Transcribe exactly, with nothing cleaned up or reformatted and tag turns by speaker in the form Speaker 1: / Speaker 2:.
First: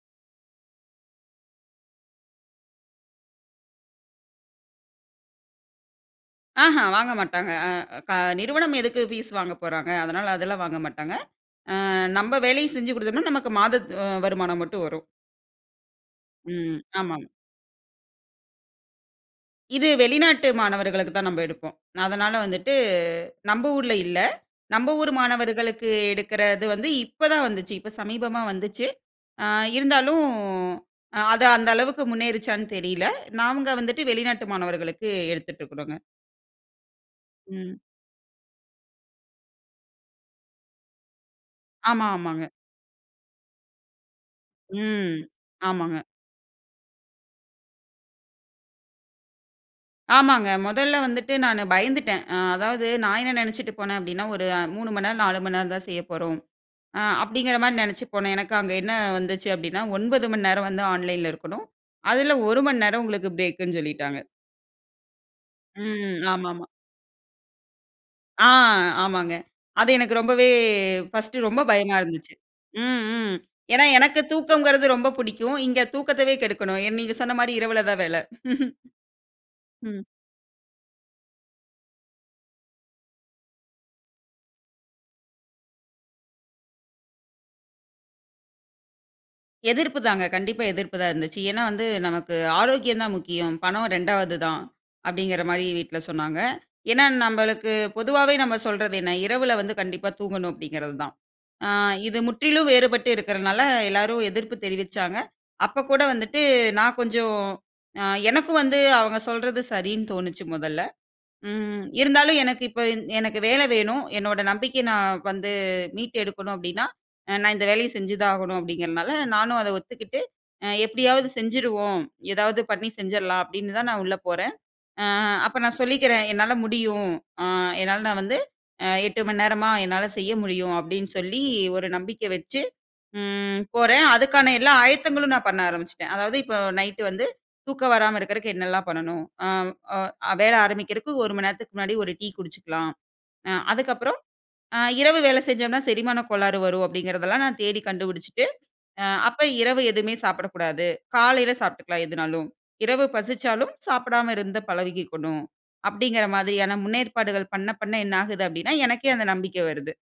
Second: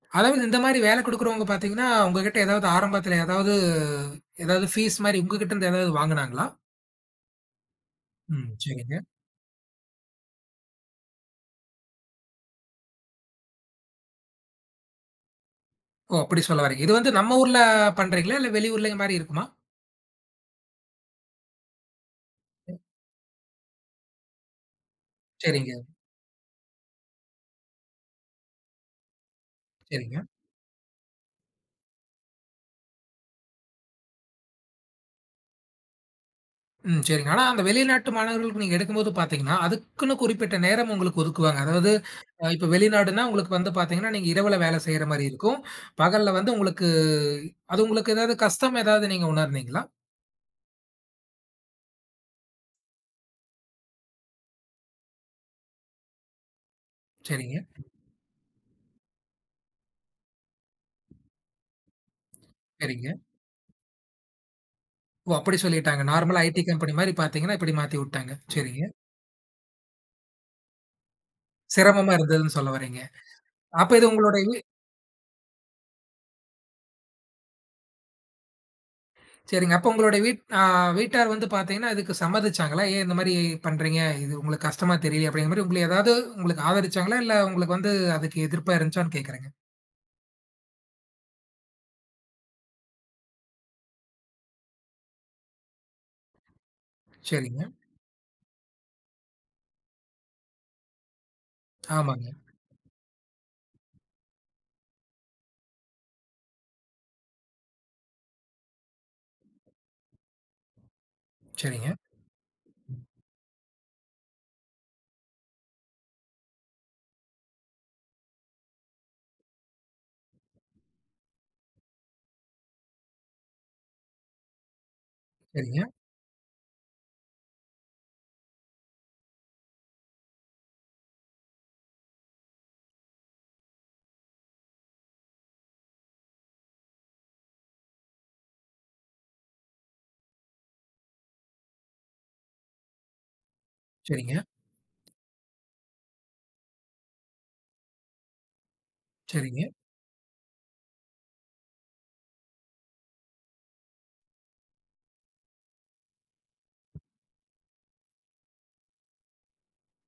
Speaker 1: அதாவது இந்த மாரி வேல குடுக்கிறவங்க பார்த்தீங்கன்னா உங்ககிட்ட ஏதாவது ஆரம்பத்துல ஏதாவது ஏதாவது ஃபீஸ் மாரி உங்ககிட்ட இருந்து ஏதாவது வாங்குனாங்களா?
Speaker 2: அஹ வாங்க மாட்டாங்க. அ க
Speaker 1: ம்,
Speaker 2: நிறுவனம்
Speaker 1: சரிங்க.
Speaker 2: எதுக்கு பீஸ் வாங்கப்போறாங்க, அதனால அதுலாம் வாங்க மாட்டாங்க. அ நம்ப வேலை செஞ்சு குடுத்தம்னா நமக்கு மாதத் அ வருமானம் மட்டும் வரும்.
Speaker 1: ஓ! அப்டி சொல்ல
Speaker 2: ம்.
Speaker 1: வர்றீங்க. இது வந்து
Speaker 2: ஆமாம்.
Speaker 1: நம்ம ஊர்ல பண்றீங்களா இல்ல வெளி ஊர்ல இந்த மாரி இருக்குமா?
Speaker 2: இது வெளிநாட்டு மாணவர்களுக்குத்தான் நம்ப எடுப்போம். அதனால வந்துட்டு நம்ப ஊர்ல இல்ல. நம்ப ஊர்
Speaker 1: சரிங்க.
Speaker 2: மாணவர்களுக்கு எடுக்கறது வந்து இப்பதான் வந்துச்சு. இப்ப சமீபமா வந்துச்சு. அ
Speaker 1: சரிங்க.
Speaker 2: இருந்தாலும் அ அது அந்த அளவுக்கு முன்னேறிச்சான்னு தெரியல. நாங்க வந்துட்டு வெளிநாட்டு மாணவர்களுக்கு எடுத்துட்டு இருக்குறோங்க.
Speaker 1: ம், சரிங்க. ஆனா அந்த
Speaker 2: ம்.
Speaker 1: வெளிநாட்டு மாணவர்களுக்கு நீங்க எடுக்கும்போது பாத்தீங்கன்னா அதுக்குன்னு குறிப்பிட்ட நேரம் ஒங்களுக்கு ஒதுக்குவாங்க. அதாவது
Speaker 2: ஆமா,
Speaker 1: அ
Speaker 2: ஆமாங்க.
Speaker 1: இப்ப வெளிநாடுன்னா உங்களுக்கு வந்து பாத்தீங்கன்னா, நீங்க இரவுல வேல செய்யுற
Speaker 2: ம்.
Speaker 1: மாரி இருக்கும்.
Speaker 2: ஆமாங்க.
Speaker 1: பகல்ல வந்து உங்களுக்கு அது உங்களுக்கு ஏதாவது கஷ்டம் ஏதாவது நீங்க உணர்தீங்களா?
Speaker 2: ஆமாங்க. மொதல்ல வந்துட்டு நானு பயந்துட்டன். அ அதாவது நான் என்ன நெனச்சுட்டு போனன் அப்டின்னா ஒரு மூணு மணி நேரம், நாலு மணி நேரம்தான் செய்யப்போறோம். அ
Speaker 1: சரிங்க.
Speaker 2: அப்டிங்கிற மாரி நெனச்சு போனன். எனக்கு அங்க என்ன வந்துச்சு அப்டின்னா ஒன்பது மணி நேரம் வந்து ஆன்லைன்ல இருக்கணும். அதுல ஒரு மணி நேரம்
Speaker 1: சரிங்க.
Speaker 2: உங்களுக்கு பிரேக்குன்னு சொல்லிட்டாங்க.
Speaker 1: ஓ! அப்டி சொல்லிட்டாங்க.
Speaker 2: ம்.
Speaker 1: நார்மலா ஐடி
Speaker 2: ஆமாமா.
Speaker 1: கம்பனி மாரி பார்த்தீங்கன்னா இப்டி மாத்திவுட்டாங்க,
Speaker 2: ஆ,
Speaker 1: சரிங்க.
Speaker 2: ஆமாங்க. அது எனக்கு ரொம்பவே பஸ்ட்டு ரொம்ப பயமா
Speaker 1: சிரமமா
Speaker 2: இருந்துச்சு.
Speaker 1: இருந்ததுன்னு சொல்ல வறீங்க.
Speaker 2: ம், ம். ஏன்னா
Speaker 1: அப்ப இது
Speaker 2: எனக்குத்
Speaker 1: உங்களோட இது
Speaker 2: தூக்கங்கிறது ரொம்ப புடிக்கும். இங்க தூக்கத்தைவே கெடுக்கணும். என் நீங்கச் சொன்ன மாரி இரவுலதான் வேல.
Speaker 1: சரிங்க. அப்ப
Speaker 2: ம்.
Speaker 1: உங்களுட வீட் அ வீட்டார் வந்து பாத்தீங்கன்னா இதுக்கு சம்மதிச்சாங்களா, "ஏன் இந்த மாரி பண்றீங்க? இது உங்களுக்கு கஷ்டமா தெரியலையா?" அப்டிங்கற மாரி உங்கள ஏதாவது உங்களுக்கு ஆதரிச்சாங்களா, இல்ல உங்களுக்கு வந்து அதுக்கு எதிர்ப்பா இருந்துச்சான்னு கேக்குறன்ங்க.
Speaker 2: எதிர்ப்பு தாங்க. கண்டிப்பா எதிர்ப்பு தான் இருந்துச்சு. ஏனா வந்து, "நமக்கு ஆரோக்கியம்தான் முக்கியம். பணம் ரெண்டாவது தான்." அப்டிங்கிற மாரி வீட்ல சொன்னாங்க. ஏன்னா
Speaker 1: சரிங்க.
Speaker 2: நம்மளுக்கு பொதுவாவே நம்ம சொல்றது என்ன? இரவுல வந்து கண்டிப்பா தூங்கணும் அப்டிங்கிறதுதான். அ இது
Speaker 1: ஆமாங்க.
Speaker 2: முற்றிலும் வேறுபட்டு இருக்கறதுனால எல்லாரும் எதிர்ப்பு தெரிவிச்சாங்க. அப்பக் கூட வந்துட்டு நான் கொஞ்சம் அ எனக்கும் வந்து அவங்க சொல்றது சரின்னு தோணுச்சு மொதல்ல. ம்.
Speaker 1: சரிங்க.
Speaker 2: இருந்தாலும் எனக்கு இப்ப இந் எனக்கு வேல வேணும். என்னோட நம்பிக்கைய நான் வந்து மீட்டு எடுக்கணும் அப்டின்னா அ நான் இந்த வேலைய செஞ்சுதா ஆகணும் அப்டிங்கிறதுனால நானும் அத ஒத்துக்கிட்டு. அ எப்டியாவது செஞ்சிருவோம். ஏதாவது பண்ணி செஞ்சிரலாம் அப்டின்னுதான் நான் உள்ள போறன். அ அப்ப நான்
Speaker 1: சரிங்க.
Speaker 2: சொல்லிக்கிறன். "என்னால முடியும். அ என்னால நான் வந்து அ எட்டு மணி நேரமா என்னால செய்ய முடியும்." அப்டின்னு சொல்லி ஒரு நம்பிக்க வச்சு ம் போறன். அதுக்கான எல்லா ஆயத்தங்களும் நான் பண்ண ஆரம்பிச்சிட்டன். அதாவது இப்ப நைட்டு வந்து தூக்கம் வராம இருக்கறதுக்கு என்னெல்லாம் பண்ணணும், ஆம். அ வேல ஆரம்பிக்கறதுக்கு ஒரு மணி நேரத்துக்கு முன்னாடி ஒரு டீ குடிச்சுக்கலாம். அ அதுக்கப்புறம்
Speaker 1: சரிங்க.
Speaker 2: அ இரவு வேல செஞ்சம்னா செரிமானக் கோளாறு வரும் அப்டிங்கிறதுலாம் நான் தேடி கண்டுபிடிச்சுட்டு, அ அப்ப
Speaker 1: சரிங்க.
Speaker 2: இரவு எதுமே சாப்புடக் கூடாது. காலையில சாப்ட்டுக்கலாம் எதனாலும். இரவு பசிச்சாலும் சாப்படாம இருந்த பழகிக்கணும். அப்டிங்கிற மாதிரியான முன்னேற்பாடுகள் பண்ண, பண்ண என்னாகுது அப்டின்னா எனக்கே அந்த நம்பிக்க வருது.